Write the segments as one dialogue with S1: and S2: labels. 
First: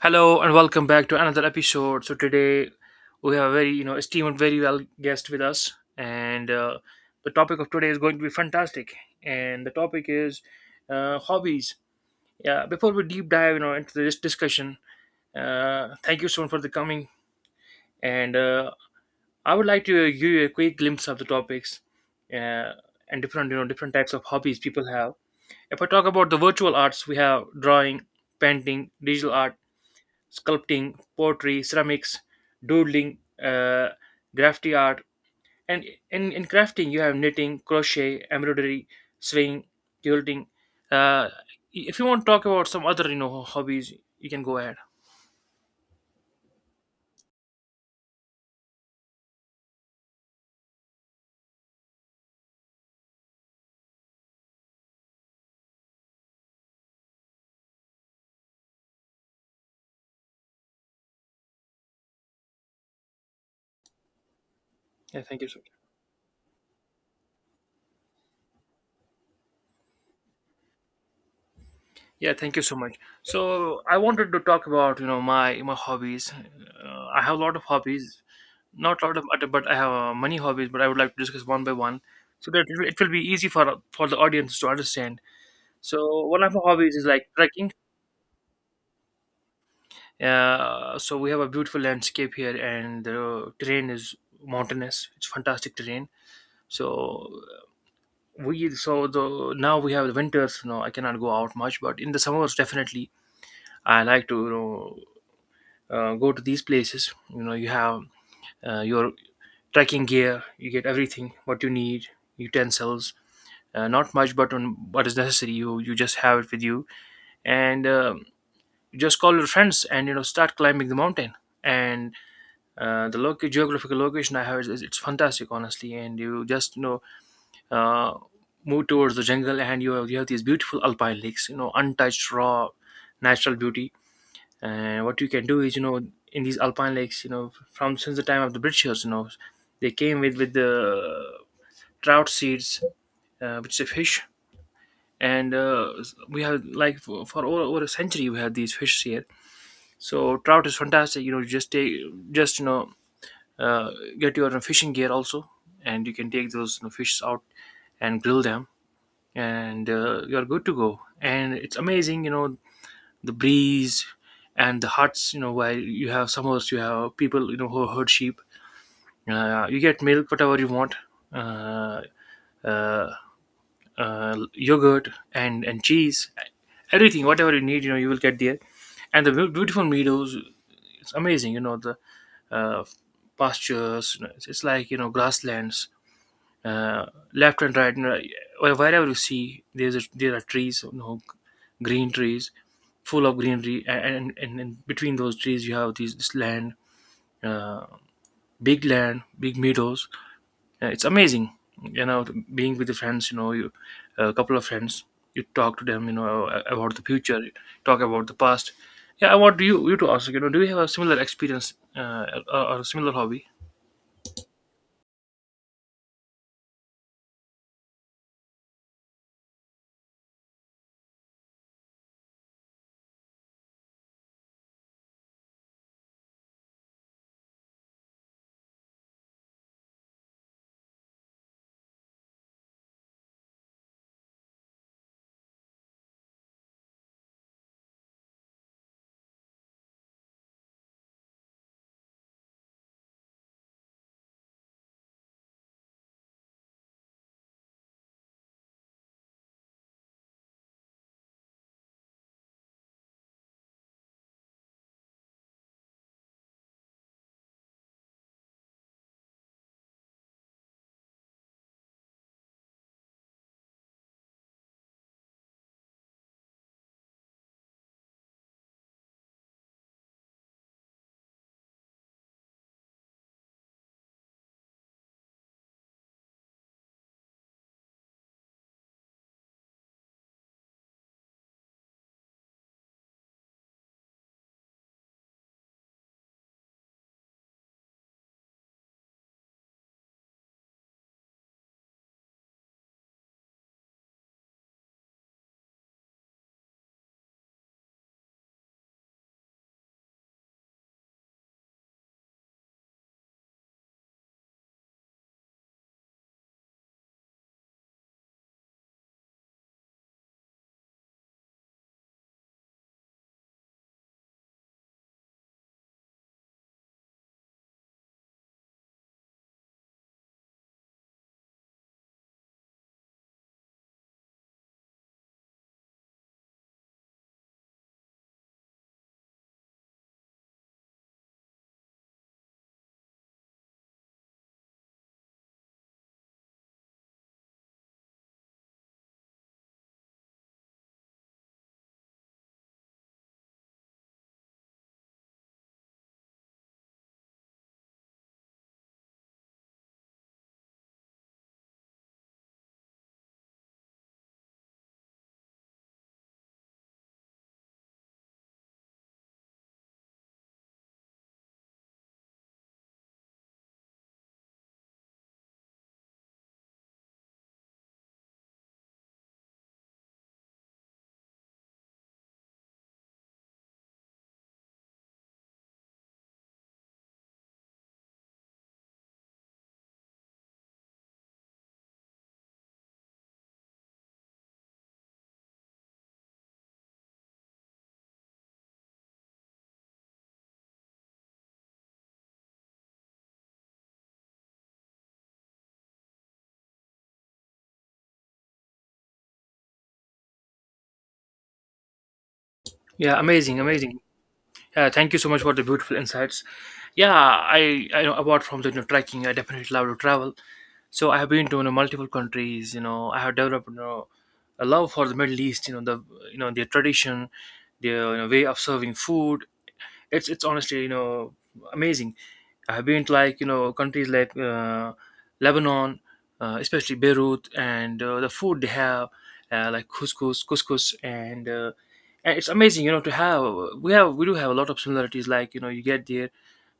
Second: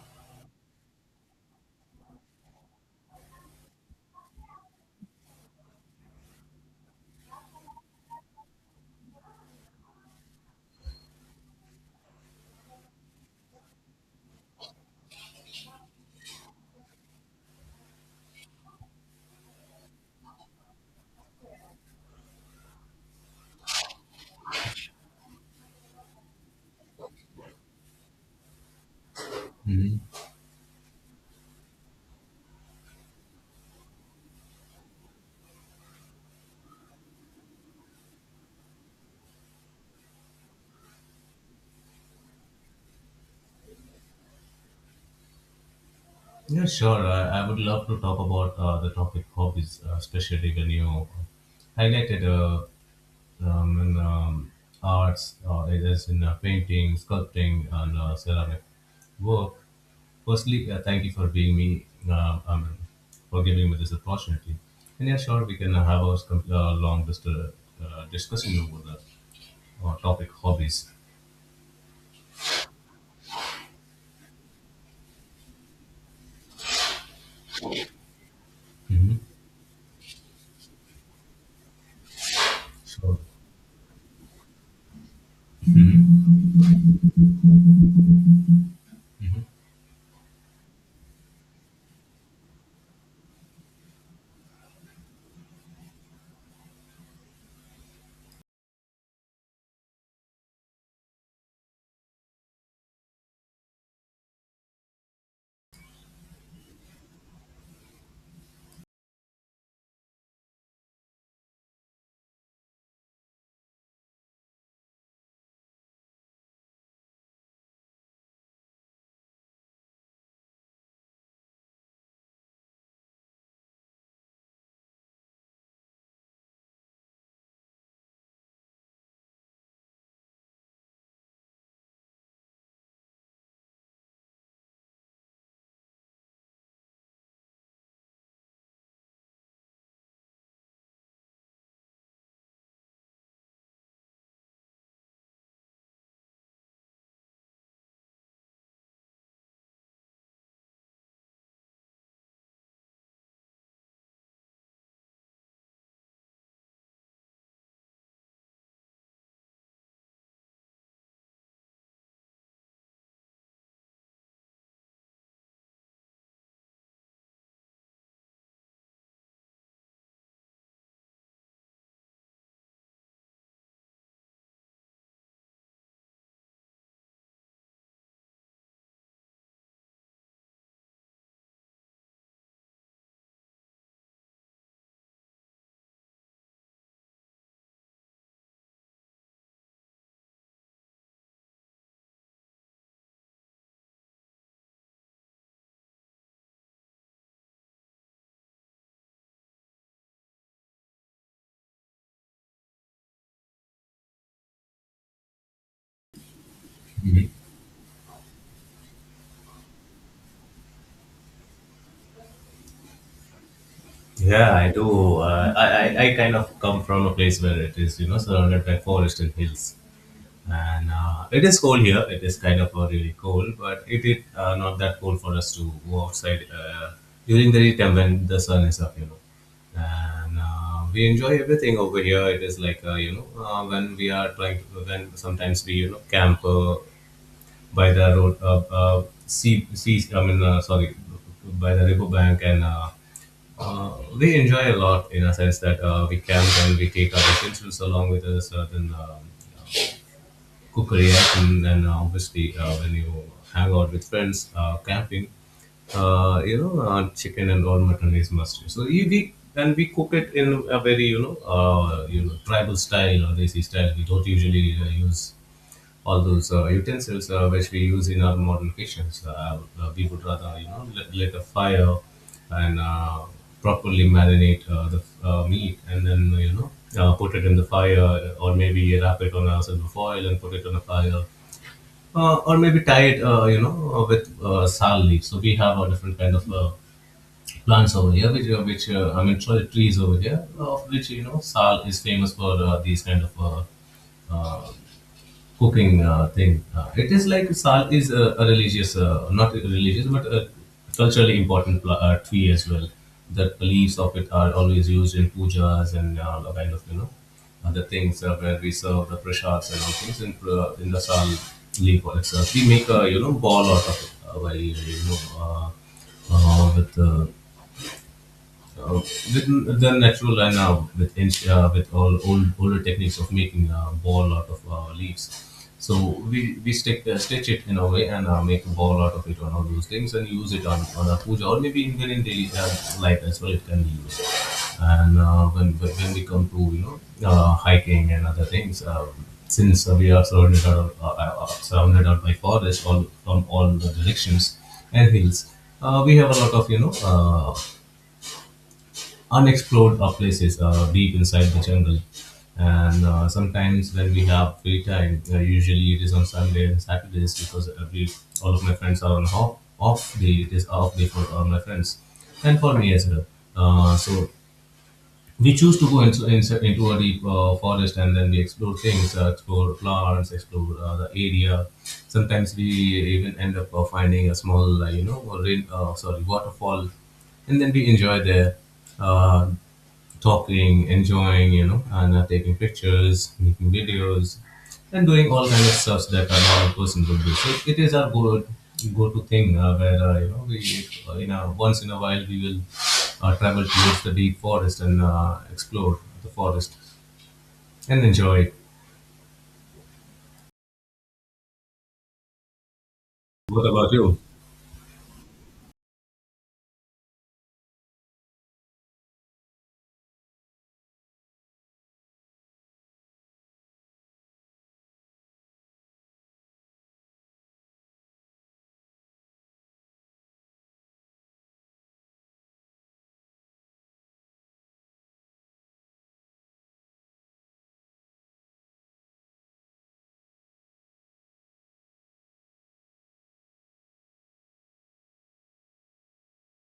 S1: Hello and welcome back to another episode. So today we have a very esteemed, very well guest with us, and the topic of today is going to be fantastic. And the topic is hobbies. Yeah, before we deep dive into this discussion, thank you so much for the coming. And I would like to give you a quick glimpse of the topics uh, and different different types of hobbies people have. If I talk about the virtual arts, we have drawing, painting, digital art,
S2: hmm
S1: sculpting, pottery, ceramics, doodling, graffiti art, and in crafting you have knitting, crochet, embroidery, sewing, quilting. Uh, if you want to talk about some other hobbies, you can go ahead.
S2: Yeah, sure. I would love to talk about the topic hobbies, especially when you highlighted um, in, um, arts, as in painting, sculpting, and ceramic work. Firstly, thank you for being me, for giving me this opportunity. And yeah,
S1: Yeah, thank
S2: sure,
S1: you
S2: we
S1: so much.
S2: can have a long discussion over the topic hobbies.
S1: Yeah, thank you so much. So I wanted to talk about my hobbies. I have a lot of hobbies, not a
S2: hmm
S1: lot of other, but I have many hobbies. But I would like to discuss one by one, so that it will
S2: Sure.
S1: be easy for the audience to understand. So one of our hobbies is like trekking. So we have a beautiful landscape here, and the terrain is mountainous. It's fantastic terrain. So we so the now we have the winters. You know, I cannot go out much, but in the summers definitely I like to go to these places. You know, you have your trekking gear. You get everything what you need, utensils. Not much, but on what is necessary, you just have it with you, and you just call your friends and start climbing the mountain and the local geographical location I have it's fantastic honestly, and you just uh, move towards the jungle, and you have these beautiful alpine lakes, untouched raw natural beauty. And what you can do is, in these alpine lakes, from since the time of the britishers, they came with the trout seeds, which is a fish. And we have, like, for over a century we have these fish here. So trout is fantastic. You know, you just take, just uh, get your fishing gear also, and you can take those, fish out and grill them, and you're good to go. And it's amazing, you know, the breeze and the huts. You know, while you have summers, you have people who herd sheep. You get milk, whatever you want, uh, uh, yogurt and cheese, everything, whatever you need. You know, you will get there, and the beautiful meadows. It's amazing, you know, the uh, pastures. You know, it's like, grasslands. Uh, Left and right, you know, or wherever you see, there's a, there are trees, you know, green trees, full of greenery, and and between those trees you have these this land, uh, big land, big meadows. It's amazing, you know, being with the friends. You know, you, a couple of friends, you talk to them, you know, about the future, you talk about the past. Yeah, I want you to ask, you know, do you have a similar experience, or, a similar hobby?
S2: Yeah, I do. I kind of come from a place where it is, you know, surrounded by forest and hills. And it is cold here. It is kind of really cold, but it is not that cold for us to go outside during the daytime when the sun is up, you know. And we enjoy everything over here. It is like, when we are trying to, when sometimes we, you know, camp by the road, I mean, sorry, by the river bank and uh, we enjoy a lot in a sense that we camp and we take our utensils along with us, then cookery item, and obviously when you hang out with friends, camping, chicken and all mutton is must. So and we cook it in a very you know tribal style or desi style. We don't usually use all those utensils which we use in our modern kitchens. We would rather, you know, let a fire and properly marinate the meat and then, you know, put it in the fire or maybe wrap it on a silver foil and put it on a fire. Or maybe tie it, with sal leaves. So we have a different kind of plants over here, which I mean, trees over here, of which you know, sal is famous for these kind of uh, uh, cooking thing. It is like Sal is a religious, not a religious, but a culturally important tree as well. The leaves of it are always used in pujas and the kind of you know other things where we serve the prashads and all things in the sal leaf itself. We make a you know ball out of it by uh, with uh, with the natural and with with all older techniques of making a ball out of leaves. So we stick, stitch it in a way and make a ball out of it on all those things and use it on a puja or maybe even in daily life as well. It can be used. And when when we come to you know hiking and other things. Since we are surrounded out by forest all, from all the directions and hills, we have a lot of you know unexplored places deep inside the jungle. And sometimes when we have free time, usually it is on Sunday and Saturdays because every all of my friends are on off day. It is off day for all my friends and for me as well. So we choose to go into a deep forest and then we explore things, explore plants, explore the area. Sometimes we even end up finding a small, you know, or sorry, waterfall and then we enjoy there. Uh, Talking, enjoying, you know, and taking pictures, making videos, and doing all kind of stuff so that a normal person would do. So it is our go to thing where you know we in a once in a while we will travel towards the deep forest and explore the forest and enjoy it.
S1: Yeah, amazing,
S2: What about
S1: amazing.
S2: you?
S1: Yeah, thank you so much for the beautiful insights. Yeah, I know apart from the, you know, trekking, I definitely love to travel. So I have been to, you know, multiple countries. You know, I have developed, you know, a love for the Middle East. You know, the, you know, their tradition, their, you know, way of serving food, it's honestly, you know, amazing. I've been to, like, you know, countries like Lebanon, especially Beirut, and the food they have, like couscous, and it's amazing, you know, to have, we do have a lot of similarities. Like, you know, you get there,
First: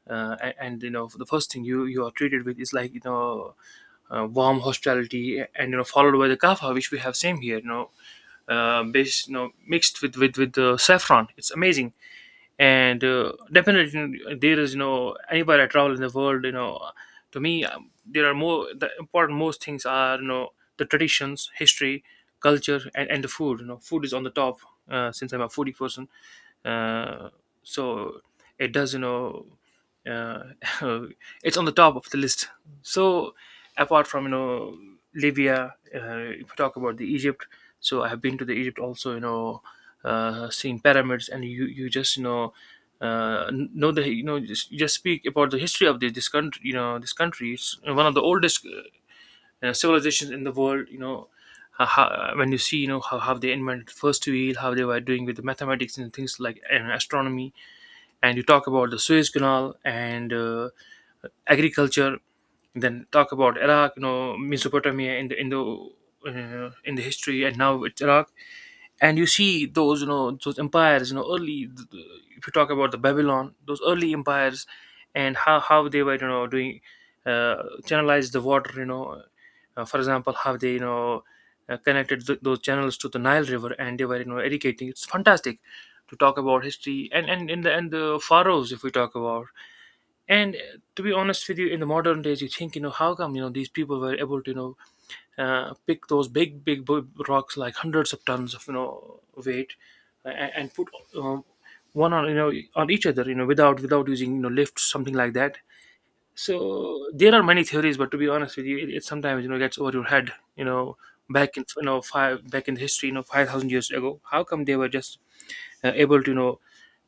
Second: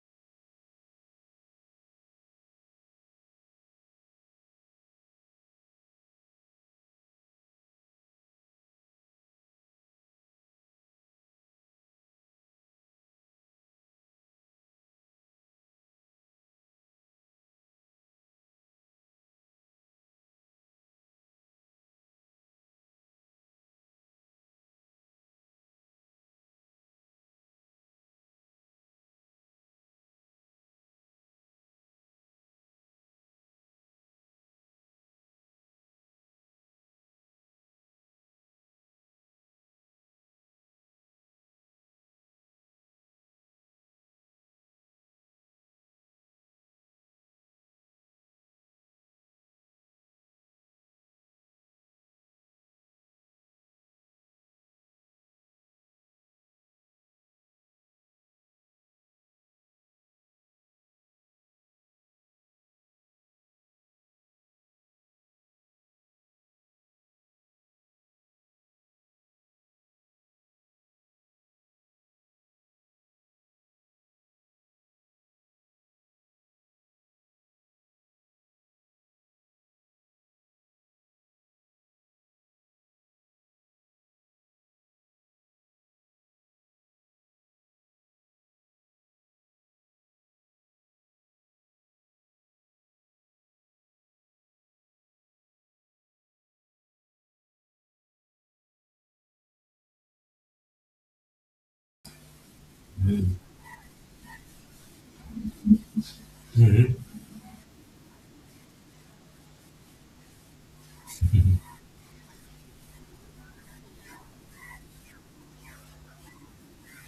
S1: and, you know, the first thing you are treated with is, like, you know, warm hospitality, and, you know, followed by the kaffa, which we have same here, you know, based, you know, mixed with the saffron. It's amazing. And definitely, you know, there is, you know, anywhere I travel in the world, you know, to me there are more the important most things are, you know, the traditions, history, culture, and, the food. You know, food is on the top, since I'm a foodie person. Uh, so it does, you know, uh, it's on the top of the list. So apart from, you know, Libya, if you talk about the Egypt, so I have been to the Egypt also. You know, seen pyramids, and you just, you know. Know the, you know, just, you just speak about the history of this, this country. You know, this country is one of the oldest civilizations in the world. You know, how, when you see, you know, how, they invented first wheel, how they were doing with the mathematics and things like, and astronomy, and you talk about the Suez Canal and agriculture, then talk about Iraq, you know, Mesopotamia in the in the history, and now it's Iraq. And you see those, you know, those empires, you know, early if you talk about the Babylon, those early empires, and how they were, you know, doing, uh, channelize the water, you know, for example, how they, you know, connected those channels to the Nile river, and they were, you know, irrigating. It's fantastic to talk about history, and in the, and the pharaohs, if we talk about. And to be honest with you, in the modern days, you think, you know, how come, you know, these people were able to, you know, pick those big, rocks, like hundreds of tons of, you know, weight, and, put um, one on, you know, on each other, you know, without using, you know, lifts, something like that. So there are many theories, but to be honest with you, it sometimes, you know, gets over your head, you know, back in, you know, back in history, you know, 5,000 years ago. How come they were just able to, you know,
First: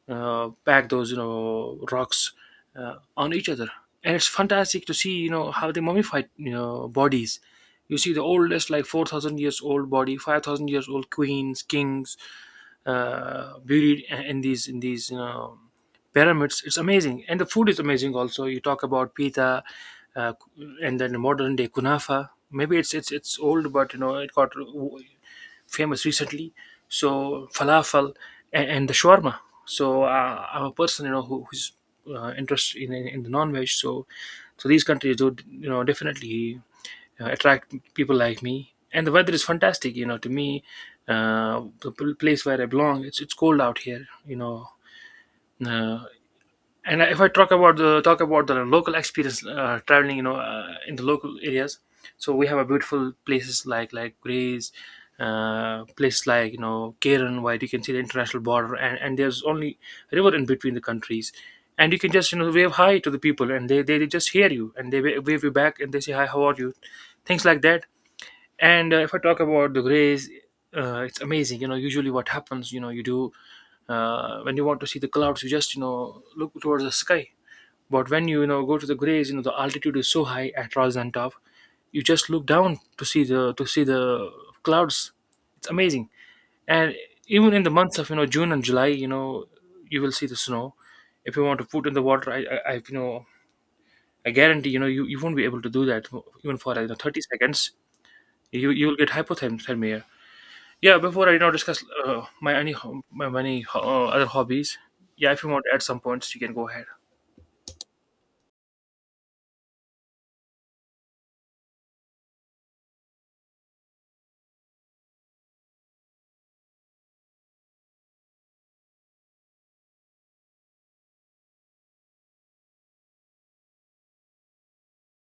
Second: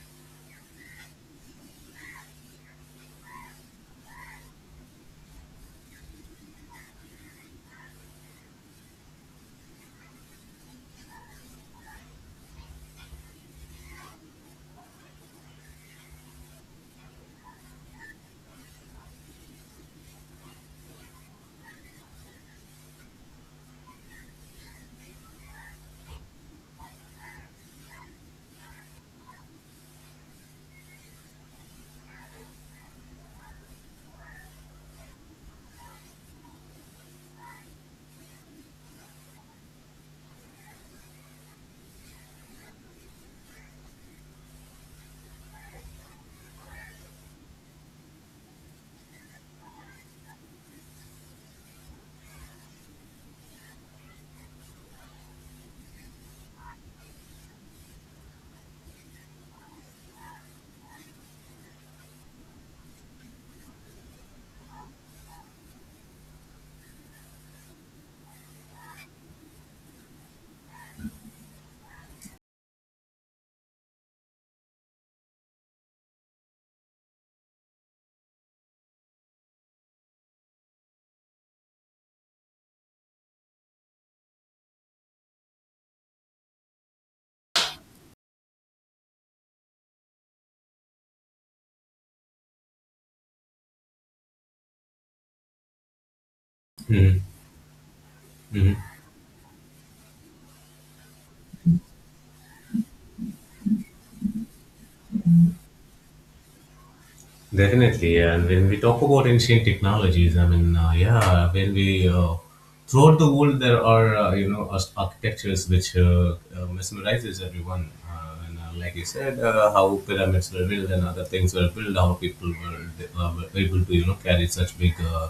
S1: pack those, you know, rocks on each other? And it's fantastic to see, you know, how they mummified, you know, bodies. You see the oldest, like, 4,000 years old body, 5,000 years old queens, kings buried in these, you know, pyramids. It's amazing. And the food is amazing also. You talk about pita, uh, and then modern day kunafa, maybe it's old, but you know it got famous recently. So falafel, and, the shawarma. So I'm a person, you know, who, who's interested in the non-veg. So these countries would, you know, definitely attract people like me. And the weather is fantastic. You know, to me, the place where I belong, it's cold out here. You know, uh, and if I talk about the local experience, traveling, you know, in the local areas, so we have a beautiful places, like Greece, places like, you know, Karen, where you can see the international border, and, there's only river in between the countries. And you can just, you know, wave hi to the people, and they, just hear you, and they wave you back, and they say hi, how are you, things like that. And if I talk about the grays, it's amazing. You know, usually what happens, you know, you do, when you want to see the clouds, you just, you know, look towards the sky. But when you know, go to the grays, you know, the altitude is so high at Rajasthan top, you just look down to see the clouds. It's amazing. And even in the months of, you know, June and July, you know, you will see the snow. If you want to put in the water, I you know, I guarantee, you know, you, won't be able to do that even for, like, you know, 30
S2: Mhm.
S1: seconds. you
S2: Mhm.
S1: you will get hypothermia. Yeah, before I now discuss my my other hobbies. Yeah, if you want to add some points, you can go ahead.
S2: Definitely, yeah. And when we talk about ancient technologies, I mean, yeah, when we throughout the world there are you know as architectures which mesmerizes everyone. And like you said, how pyramids were built and other things were built, how people were able to you know carry such big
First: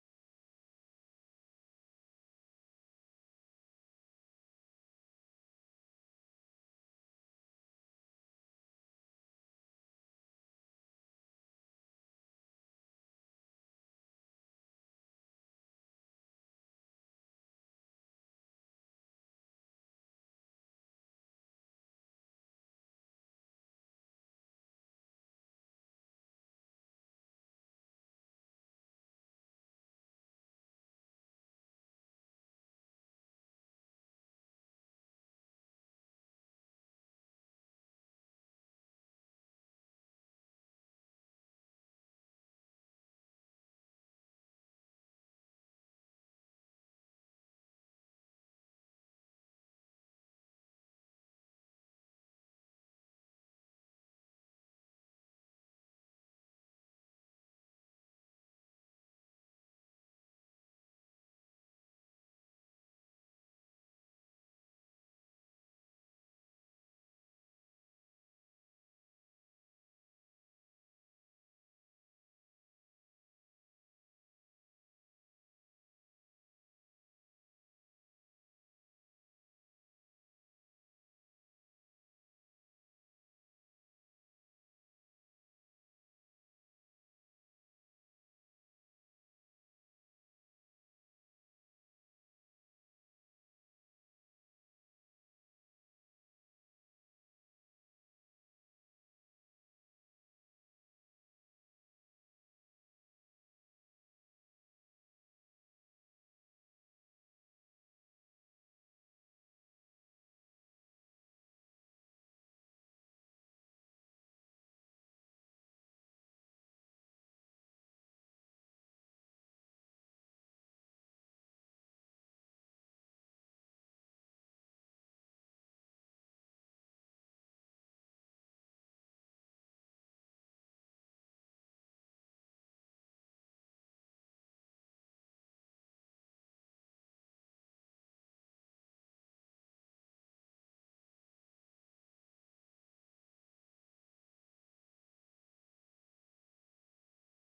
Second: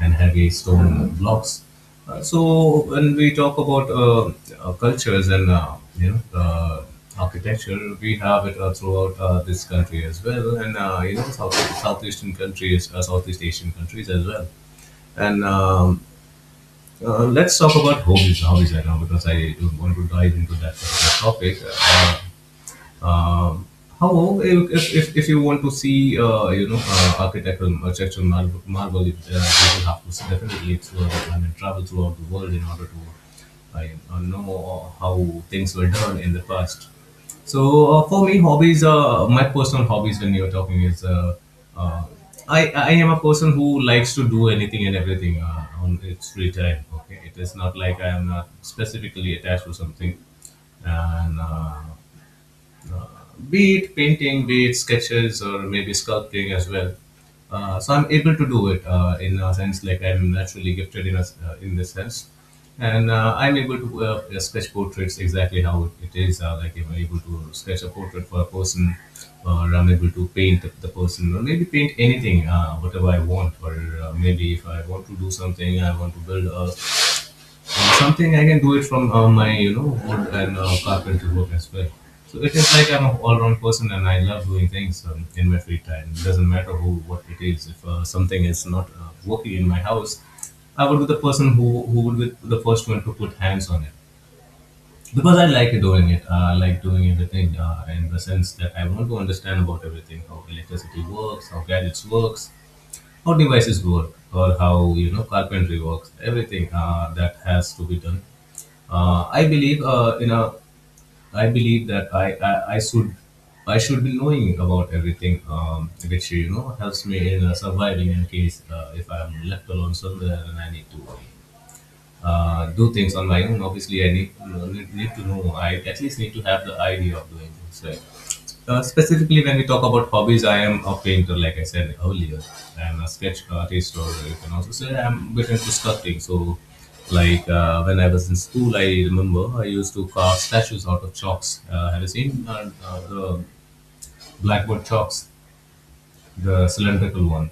S2: and heavy stone blocks. So when we talk about cultures and architecture, we have it throughout this country as well, and you know southeastern countries, Southeast Asian countries as well. And let's talk about hobbies right now because I don't want to dive into that particular topic. Um, However, if you want to see, architectural, architectural marvel it, you will have to definitely explore, I mean, travel throughout the world in order to you know how things were done in the past. So for me, hobbies, my personal hobbies when you're talking is, uh, I am a person who likes to do anything and everything on its free time. Okay, it is not like I am not specifically attached to something, and be it painting, be it sketches, or maybe sculpting as well. So I'm able to do it in a sense like I'm naturally gifted in in this sense, and I'm able to sketch portraits exactly how it is. Like I'm able to sketch a portrait for a person, or I'm able to paint the person, or maybe paint anything, whatever I want, or maybe if I want to do something, I want to build a something I can do it from my you know wood and carpentry work as well. So it is like I'm an all-round person and I love doing things in my free time. It doesn't matter who what it is. If something is not working in my house, I would be the person who would be the first one to put hands on it because I like doing it. I like doing everything in the sense that I want to understand about everything: how electricity works, how gadgets works, how devices work, or how you know carpentry works. Everything that has to be done I believe, I believe that I should be knowing about everything, which you know helps me in surviving in case if I'm left alone somewhere and I need to do things on my own, obviously I need, need to know. I at least need to have the idea of doing things. Right? Specifically, when we talk about hobbies, I am a painter, like I said earlier. I'm a sketch artist, or you can also say I'm a bit into sculpting. So, like when I was in school, I remember I used to carve statues out of chalks. Have you seen the blackboard chalks? The cylindrical one.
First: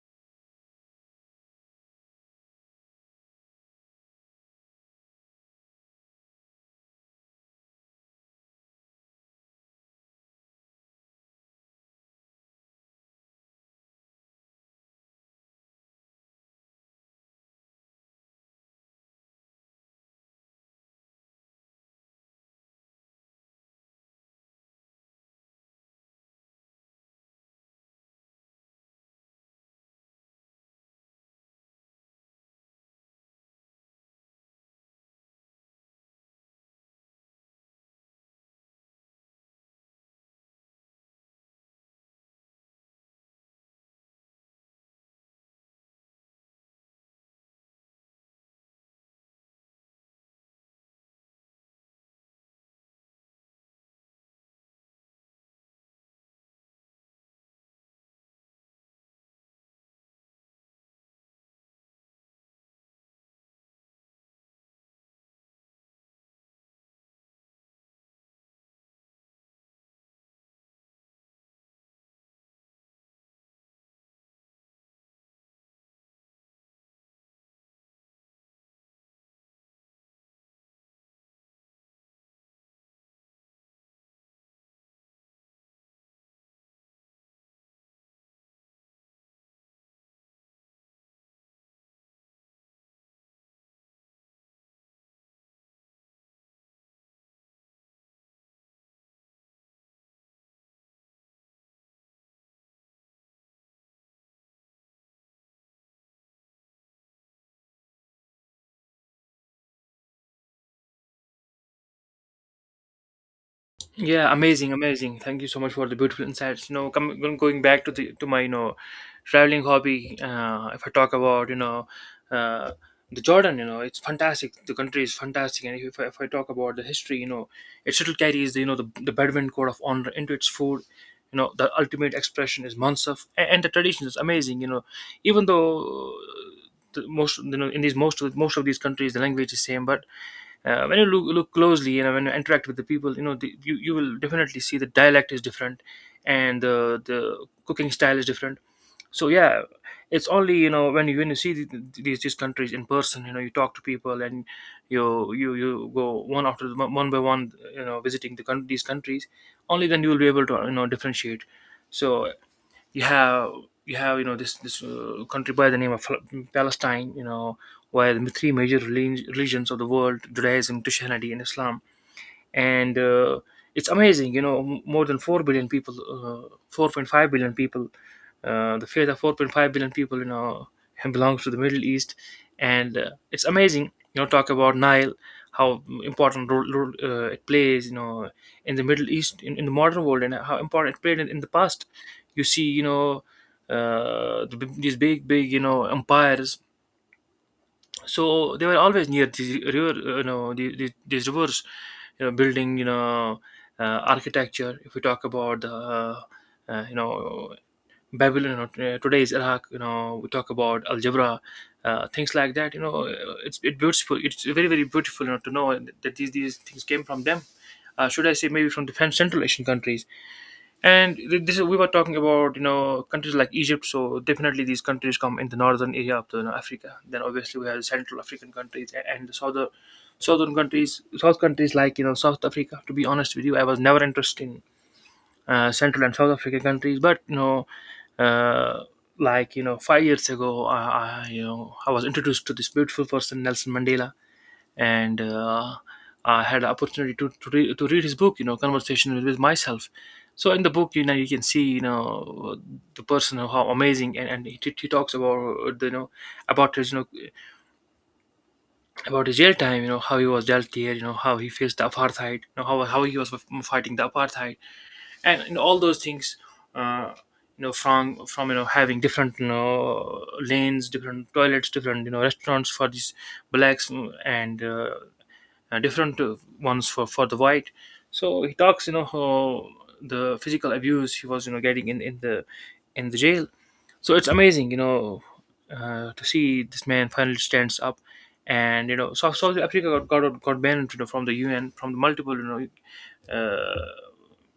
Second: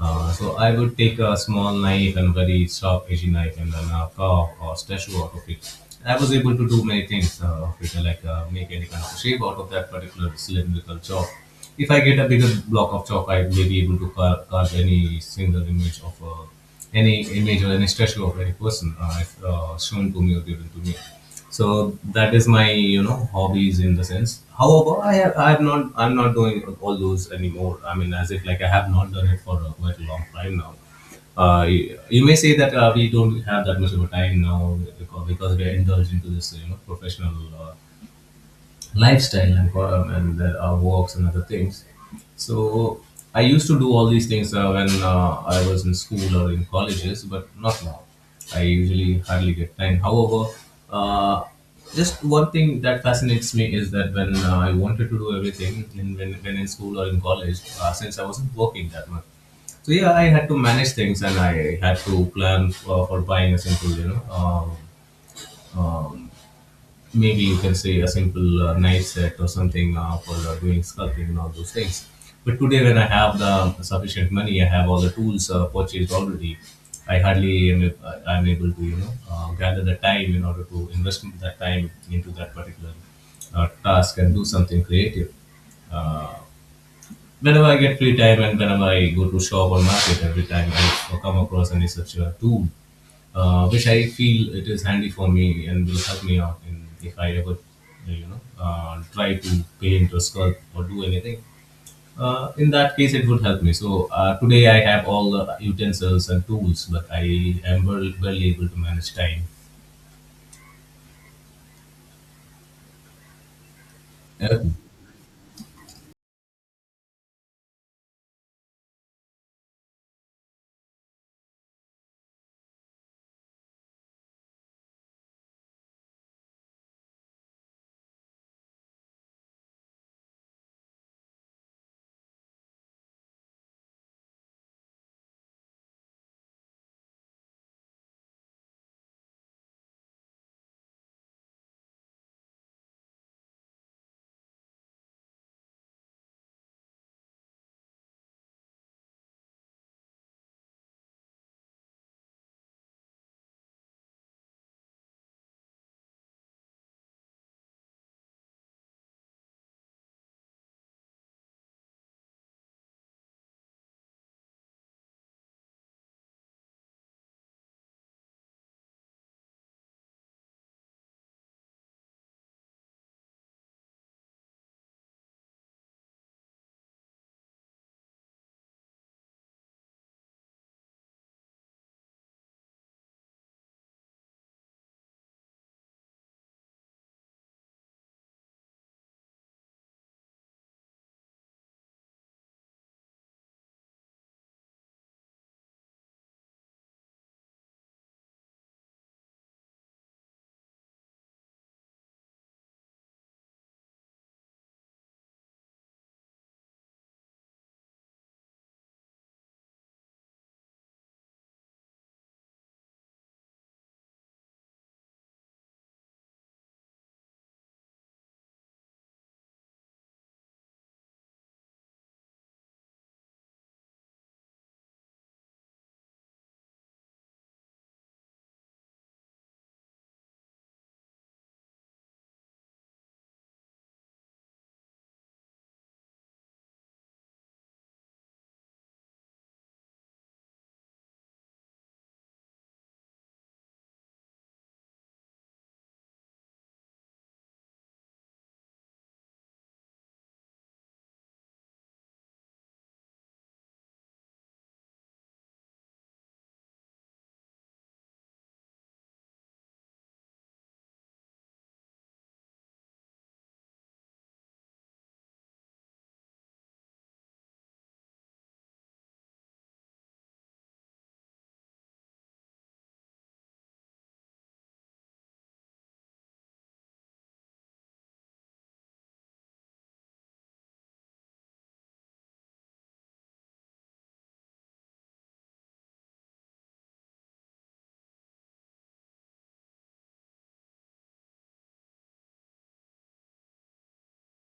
S2: So I would take a small knife and very sharp edgy knife and then a carve or statue out of it. I was able to do many things of it, like make any kind of shape out of that particular cylindrical chalk. If I get a bigger block of chalk, I may be able to carve any single image of any image or any statue of any person if shown to me or given to me. So that is my you know hobbies in the sense. However, I have not, I'm not doing all those anymore. I mean as if like I have not done it for a quite a long time now. You may say that we don't have that much of a time now because we are indulged into this you know professional uh, lifestyle and there are walks and other things. So I used to do all these things when I was in school or in colleges, but not now. I usually hardly get time. However, uh, just one thing that fascinates me is that when I wanted to do everything, when in school or in college, since I wasn't working that much, so yeah, I had to manage things and I had to plan for buying a simple, you know, um, um, maybe you can say a simple knife set or something for doing sculpting and all those things. But today, when I have the sufficient money, I have all the tools purchased already. I hardly am ab- I'm able to gather the time in order to invest that time into that particular task and do something creative. Uh, whenever I get free time and whenever I go to shop or market, every time I come across any such tool which I feel it is handy for me and will help me out in if I ever, try to paint or sculpt or do anything. In that case, it would help me. So today I have all the utensils and tools, but I am well, barely able to manage time.
S1: Yeah,
S2: Okay.
S1: amazing, amazing. Thank you so much for the beautiful insights. Coming going back to the to my you know traveling hobby. If I talk about uh, the Jordan, you know, it's fantastic. The country is fantastic, and if I talk about the history, you know, it still carries the you know the Bedouin code of honor into its food. You know, the ultimate expression is mansaf, and the tradition is amazing. You know, even though uh, the most in these most of these countries the language is same, but when you look closely and when you interact with the people you will definitely see the dialect is different and the cooking style is different. So yeah, it's only, you know, when you see these countries in person, you know, you talk to people, and you go one by one, you know, visiting these countries. Only then you will be able to, you know, differentiate. So you have, you have you know this this country by the name of Palestine, you know, where the three major religions of the world, Judaism, Christianity, and Islam, and it's amazing, you know, more than 4 billion people, 4.5 billion people. The fate of 4.5 billion people, you know, belongs to the Middle East. And It's amazing, you know. Talk about Nile, how important role it plays, you know, in the Middle East, in the modern world, and how important it played in the past. You see, you know, these big you know empires, so they were always near these river you know the these rivers, you know, building, you know, uh, architecture. If we talk about the you know Babylon, you know, today's Iraq, you know, we talk about algebra, things like that, you know. It's beautiful. It's very beautiful, you know, to know that these things came from them. Should I say maybe from the Central Asian countries. And this is, we were talking about, you know, countries like Egypt, so definitely these countries come in the northern area of the, you know, Africa. Then obviously we have Central African countries, and the southern southern countries, south countries like, you know, South Africa. To be honest with you, I was never interested in Central and South African countries, but you know, uh, 5 years ago, I you know I was introduced to this beautiful person Nelson Mandela. And I had the opportunity to read his book, you know, Conversation with Myself. So in the book, you know, you can see, you know, the person, how amazing, and he talks about, uh, the, you know, about his, you know, about his jail time, you know, how he was dealt here, you know, how he faced the apartheid, you know, how he was fighting the apartheid, and all those things. Uh, you know, from having different, you know, lanes, different toilets, different, you know, restaurants for these blacks, mm, and different ones for the white. So he talks, you know, how the physical abuse he was, you know, getting in the in the jail. So it's amazing, you know, to see this man finally stands up. And you know, South Africa got banned, you know, from the UN, from the multiple, you know, uh,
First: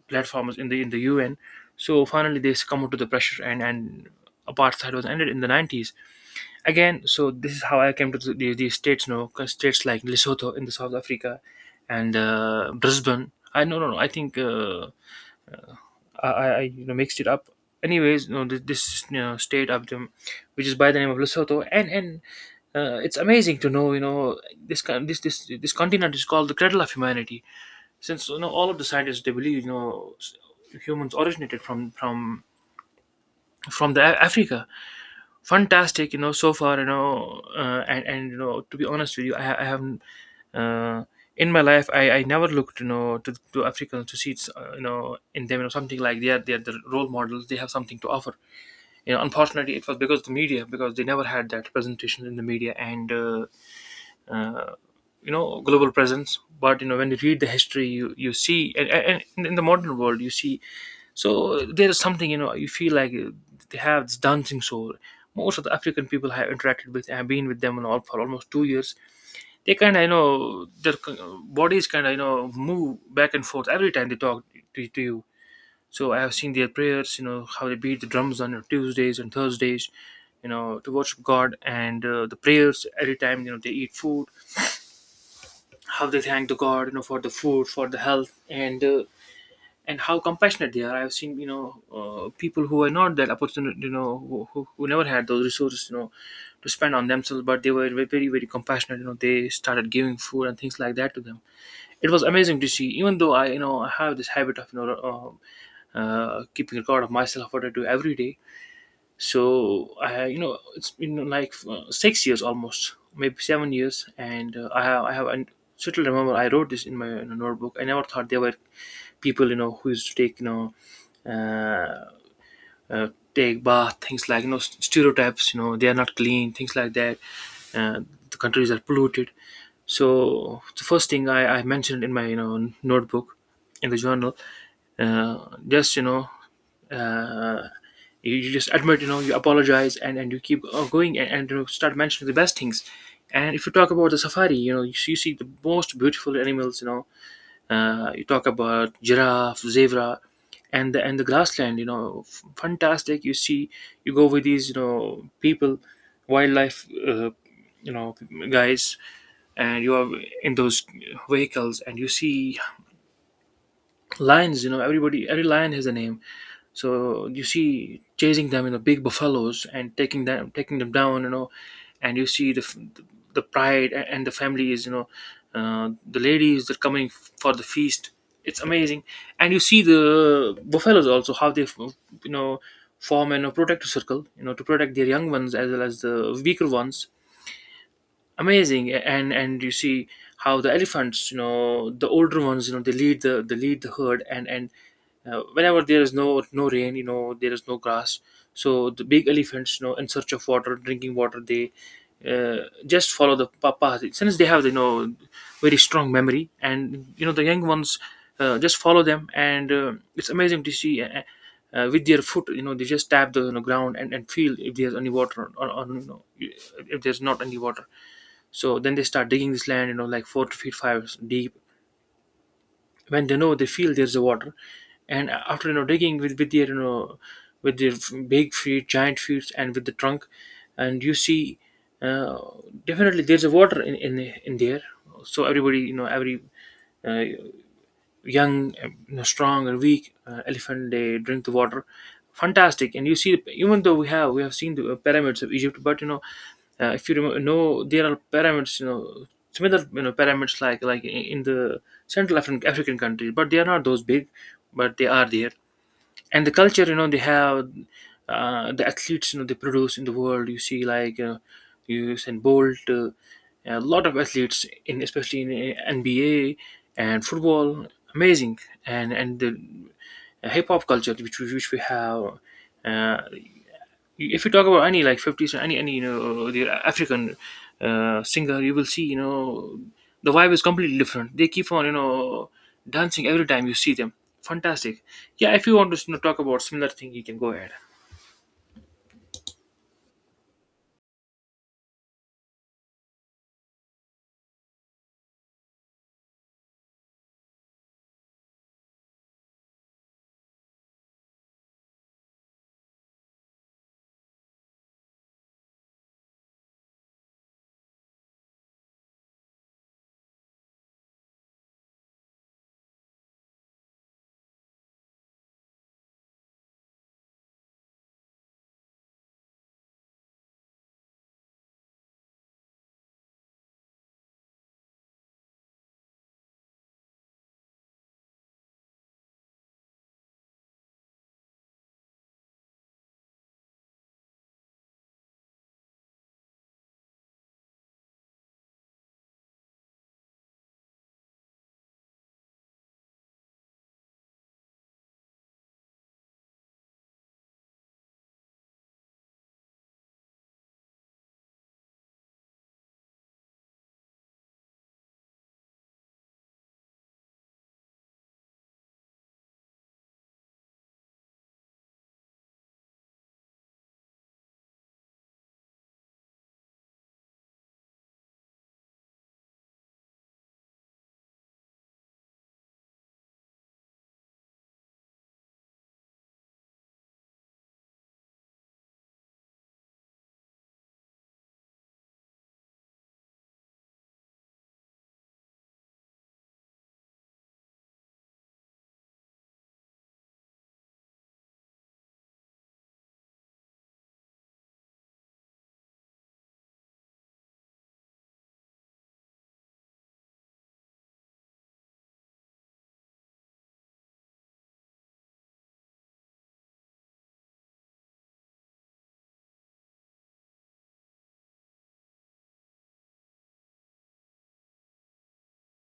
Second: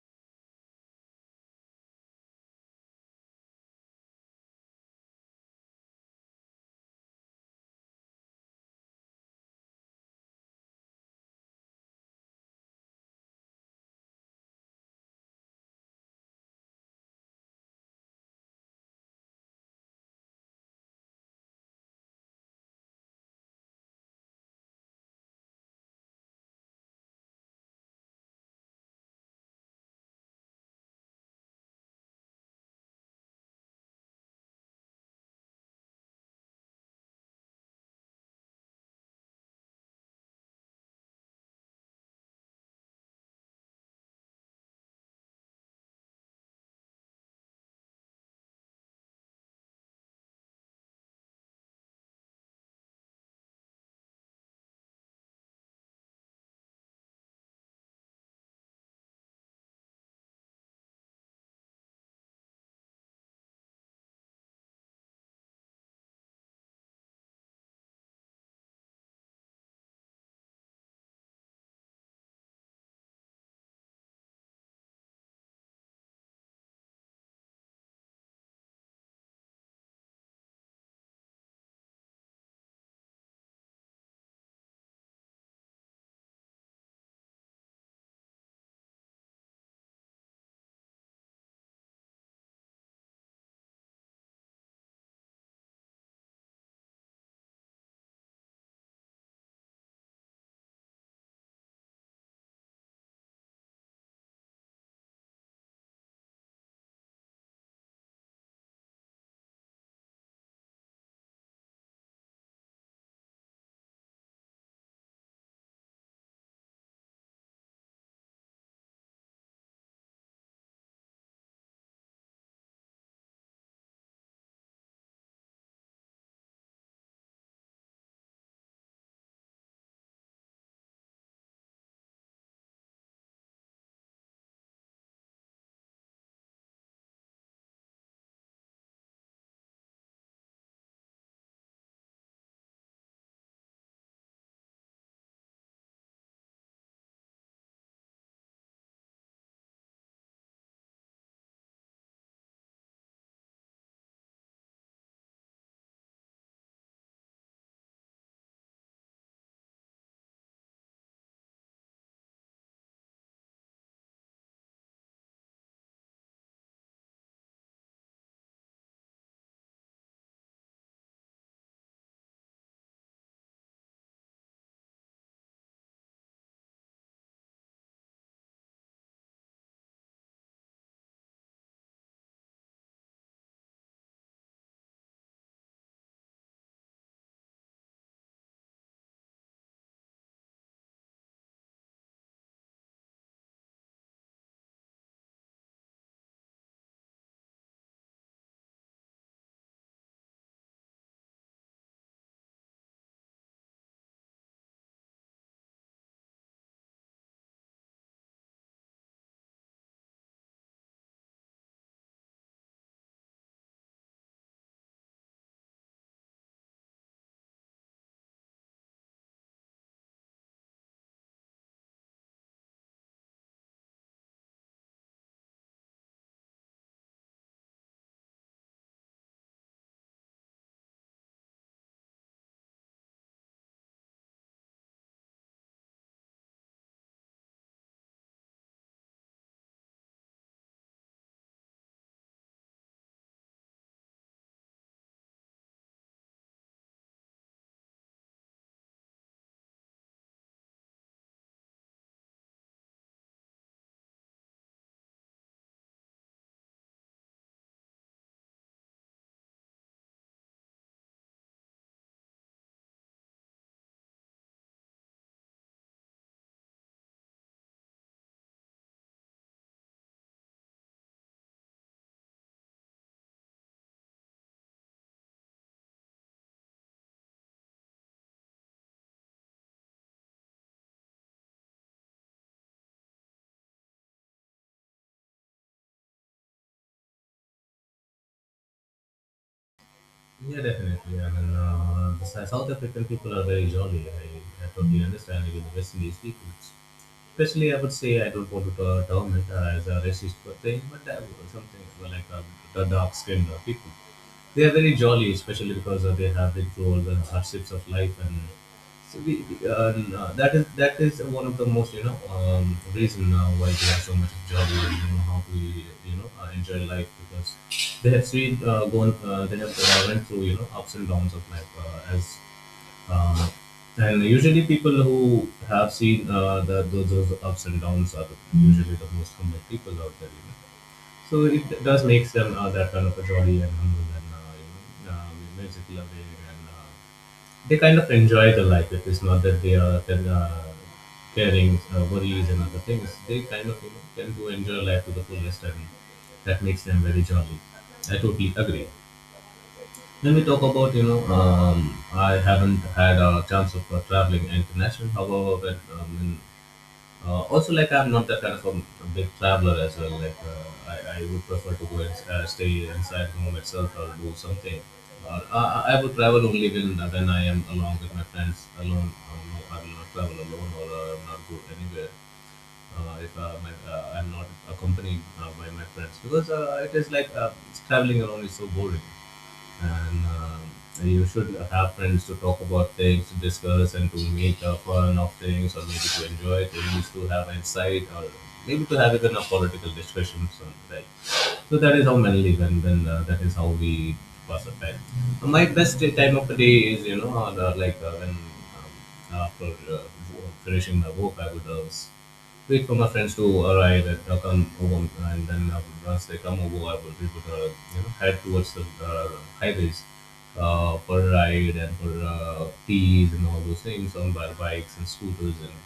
S1: platforms in the UN. So finally, they succumbed to the pressure, and apartheid was ended in the 90s. Again, so this is how I came to the states. No, 'cause states like Lesotho in the South Africa, and Brisbane, I, no no no, I think you know, mixed it up. Anyways, you know, this state of them, which is by the name of Lesotho, and it's amazing to know, you know, this continent is called the cradle of humanity, since, you know, all of the scientists, they believe, you know, humans originated from the Africa. Fantastic, you know. So far, you know, and you know, to be honest with you, I haven't uh, in my life, I never looked, you know, to Africans to see it's, you know, in them, you know, something like they are, they are the role models, they have something to offer, you know. Unfortunately, it was because of the media, because they never had that presentation in the media, and uh, you know, global presence. But you know, when you read the history, you see, and in the modern world you see. So there is something, you know, you feel like, they have this dancing soul. Most of the African people I have interacted with, I have been with them and all for almost 2 years. They kind of, you know, their bodies kind of, you know, move back and forth every time they talk to you. So I have seen their prayers, you know, how they beat the drums on Tuesdays and Thursdays, you know, to worship God, and the prayers every time, you know, they eat food, how they thank the God, you know, for the food, for the health, and how compassionate they are. I've seen, you know, people who were not that opportunity, you know, who never had those resources, you know, to spend on themselves, but they were very compassionate. You know, they started giving food and things like that to them. It was amazing to see. Even though I, you know, I have this habit of, you know. Keeping record of myself what I do every day. So I, you know, it's been 6 years almost, maybe 7 years, and I have, and still remember I wrote this in my, in a notebook. I never thought there were people, you know, who used to take, you know, uh, take bath, things like, you know, stereotypes. You know, they are not clean, things like that. Uh, the countries are polluted. So the first thing I mentioned in my, you know, notebook in the journal, uh, just you know, uh, you, you just admit, you know, you apologize, and you keep going, and you know, start mentioning the best things. And if you talk about the safari, you know, you, you see the most beautiful animals, you know, you talk about giraffe, zebra, and the grassland, you know, fantastic, you see. You go with these, you know, people, wildlife, you know guys, and you are in those vehicles, and you see lions, you know, everybody, every lion has a name. So you see chasing them, you know, big buffaloes, and taking them down, you know, and you see the pride, and the families, you know, the ladies that are coming for the feast. It's amazing. And you see the buffaloes also, how they you know form and protect a circle, you know, to protect their young ones as well as the weaker ones. Amazing. And you see how the elephants, you know, the older ones, you know, they lead the herd, and whenever there is no rain, you know, there is no grass, so the big elephants, you know, in search of water, drinking water, they just follow the path, since they have, you know, very strong memory, and you know the young ones just follow them. And it's amazing to see, with their foot, you know, they just tap the, you know, ground, and feel if there's any water, or you know, if there's not any water. So then they start digging this land, you know, like 4 feet five deep. When they know they feel there's a water, and after, you know, digging with their, you know, with their big feet, giant feet, and with the trunk, and you see, uh, definitely there's a water in there. So everybody, you know, every uh, young, strong, or weak, elephant, they drink the water. Fantastic. And you see, even though we have seen the pyramids of Egypt, but you know, if you remember, know there are pyramids, you know, similar, you know, pyramids like in the Central African countries, but they are not those big, but they are there. And the culture, you know, they have the athletes, you know, they produce in the world, you see, like Usain Bolt, a lot of athletes in, especially in NBA and football. Amazing. And the hip hop culture which we have. uh, if you talk about any like 50s or any, you know, the African singer, you will see, you know, the vibe is completely different. They keep on, you know, dancing every time you see them. Fantastic. Yeah, if you want to, you know, talk about similar thing, you can go ahead.
S2: Yeah, definitely. I mean, the South African people are very jolly. I totally understand even the West Indies people. Especially, I would say I don't want to term it as a racist per thing, but that was something the dark-skinned people. They are very jolly, especially because they have the roles and hardships of life, and so that is one of the most you know reason why they are so much jolly and you know how we you know enjoy life because they have seen gone they have went through you know ups and downs of life as um, and usually people who have seen those ups and downs are usually the most humble people out there. You know? So it does makes them that kind of a jolly and humble and musical aware and they kind of enjoy the life. It is not that they are then, caring worries and other things. They kind of you know, tend to enjoy life to the fullest and that makes them very jolly. I totally agree. Let me talk about you know I haven't had a chance of traveling international. However, also like I'm not that kind of a big traveler as well. Like I would prefer to go and stay inside home itself or do something. Or I would travel only when I am along with my friends alone. No, I will not travel alone or not go anywhere if my, I'm not accompanied by my friends because it is like traveling alone is so boring, and you should have friends to talk about things, to discuss, and to make fun of things, or maybe to enjoy things, to have insight, or maybe to have even a political discussion. So, like so that is how mentally when that is how we pass the time. My time of the day is you know the- like when after uh, finishing my work, I would wait for my friends to arrive and come over, and then once they come over, I would we would you know head towards the uh, highways. For a ride and for teas and all those things on our bikes and scooters, and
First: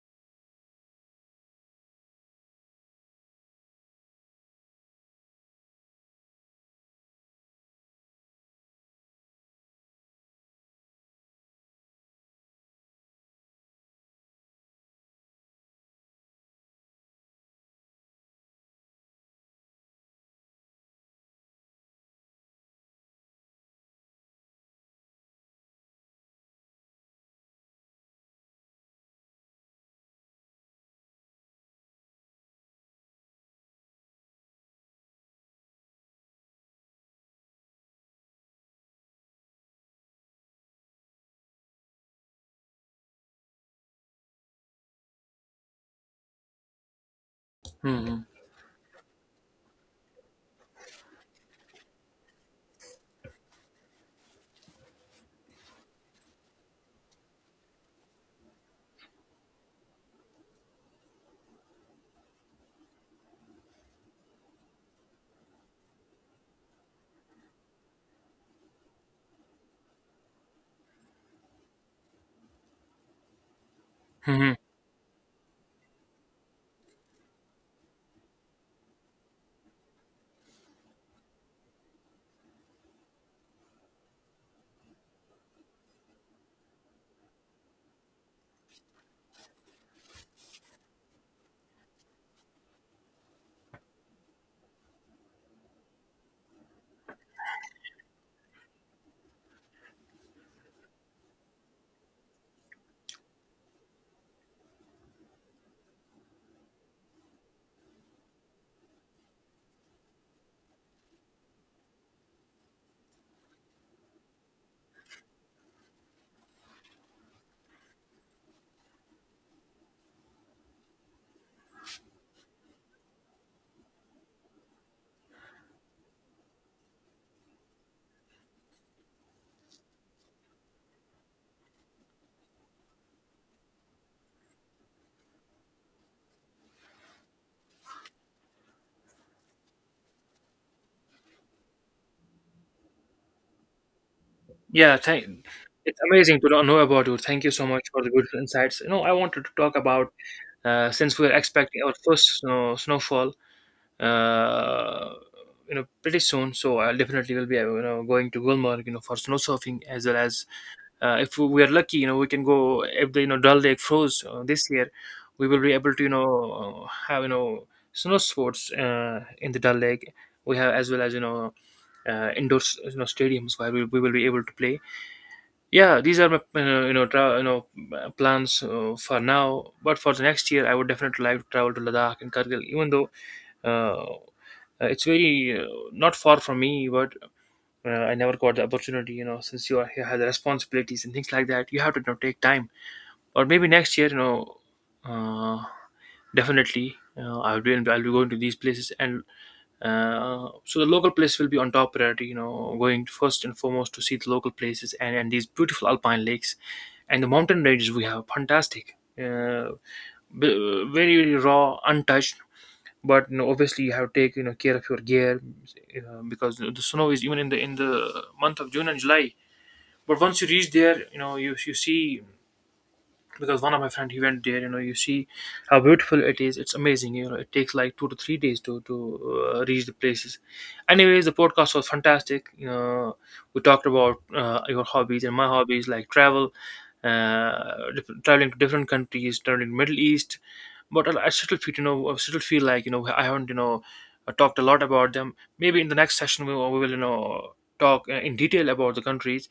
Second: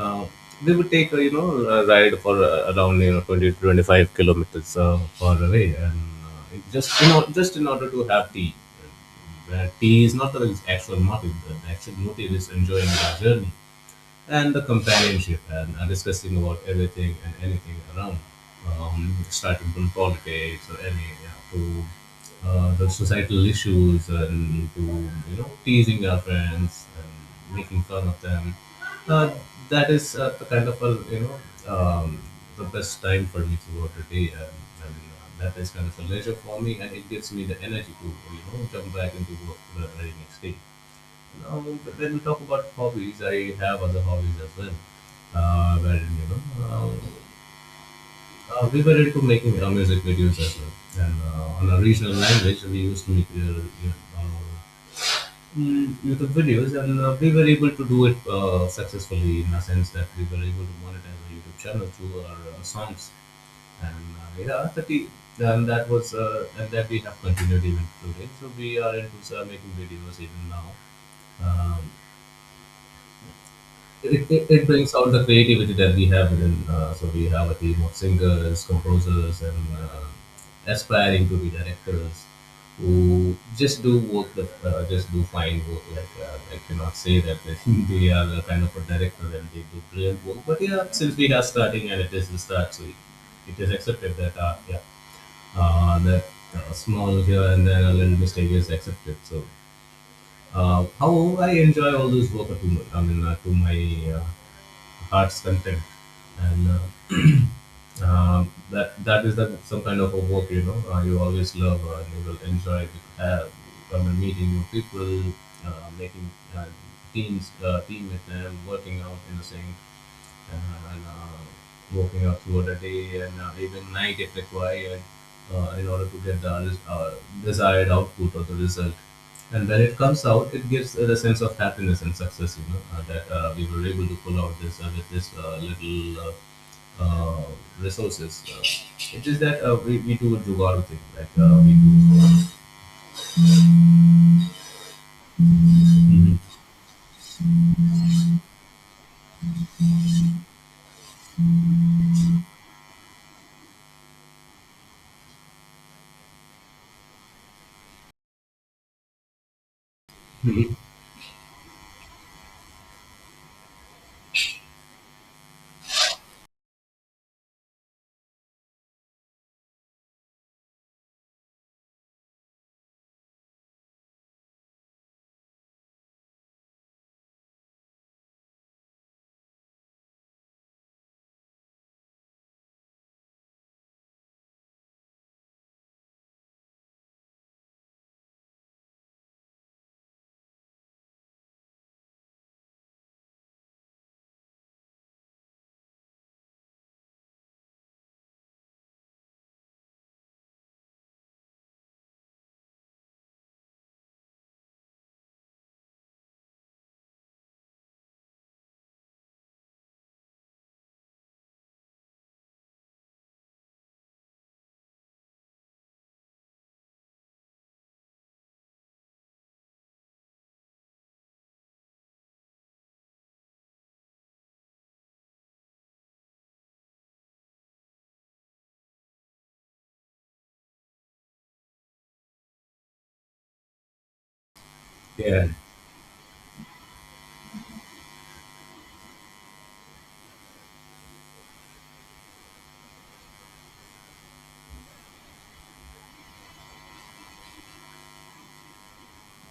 S2: uh, we would take, you know, a ride for around, you know, 20 to 25 kilometers far away. And it just, you know, just in order to have tea. Tea is not the actual motive. The actual motive is enjoying the journey and the companionship and discussing about everything and anything around, starting from politics or any to the societal issues and to you know teasing our friends and making fun of them. Uh, that is the kind of a you know the best time for me throughout the day, and that is kind of a leisure for me, and it gives me the energy to you know jump back into work the very next day. Now when we talk about hobbies, I have other hobbies as well. Wherein, you know,
S1: hmm
S2: we were into making music videos as well. And on a regional language, we used to make YouTube videos, and we were able to do it successfully in a sense that we were able to monetize our YouTube channel through our songs. And yeah, that I- and that was and that we have continued even today. So we are into making videos even now. Um, it, it,
S1: hmm
S2: it brings out the creativity that we have within. So we have a team of singers, composers, and aspiring to be directors who just do work that just do fine work. Like I cannot say that they they are the kind of a director and they do brilliant work. But yeah, since we are starting and it is the start, so it is accepted that uh, that small here and there a little mistake is accepted. So. However, I enjoy all those work to, my, I mean, to my uh, arts content and uh, that is that some kind of a work you know you always love and you will enjoy with, I meeting new people making uh, teams team with them working out in the same and and working out throughout the day and even night if required in order to get the uh, desired output or the result. And when it comes out, it gives it a sense of happiness and success, you know, that we were able to pull out this with this little uh, resources. It is that we do a Jugaad thing, like we do.
S1: yeah, thank it's amazing to know about you. Thank you so much for the beautiful insights. You know, I wanted to talk about, since we're expecting our first snowfall, uh, you know, pretty soon. So I definitely will be, you know, going to Gulmarg, you know, for snow surfing, as well as, if we are lucky, you know, we can go if the, you know, Dal Lake froze, this year, we will be able to, you know, have, you know, snow sports, in the Dal Lake we have, as well as, you know, indoor you know, stadiums where we will be able to play. Yeah, these are my, plans, for now. But for the next year, I would definitely like to travel to Ladakh and Kargil, even though uh, it's very, not far from me, but I never got the opportunity, you know, since you have the responsibilities and things like that, you have to, you know, take time. Or maybe next year, you know, uh, definitely, I'll be, I'll be going to these places. And so the local place will be on top priority, you know, going first and foremost to see the local places, and these beautiful alpine lakes and the mountain ranges we have. Fantastic, very very raw, untouched. But you know, obviously you have to take, you know, care of your gear, you know, because the snow is even in the month of June and July. But once you reach there, you know, you see, because one of my friend he went there, you know, you see how beautiful it is. It's amazing. You know, it takes like 2 to 3 days to reach the places. Anyways, the podcast was fantastic, you know. We talked about, your hobbies and
S2: Yeah.
S1: my hobbies, like travel, traveling to different countries, traveling to Middle East. But I still feel, you know, I still feel like, you know, I haven't, you know, talked a lot about them. Maybe in the next session we will, we will, you know, talk in detail about the countries.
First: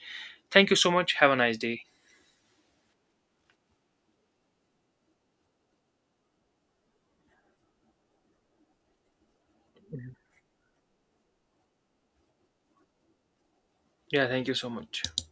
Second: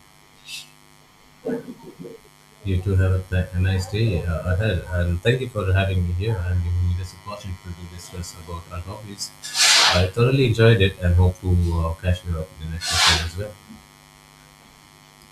S1: Thank you so much, have a nice day.
S2: You too have a, a nice day ahead, and thank you for having me here and giving me this opportunity to discuss about our hobbies. I thoroughly enjoyed it and hope to catch you up in the next episode as well.
S1: Yeah, thank you so much.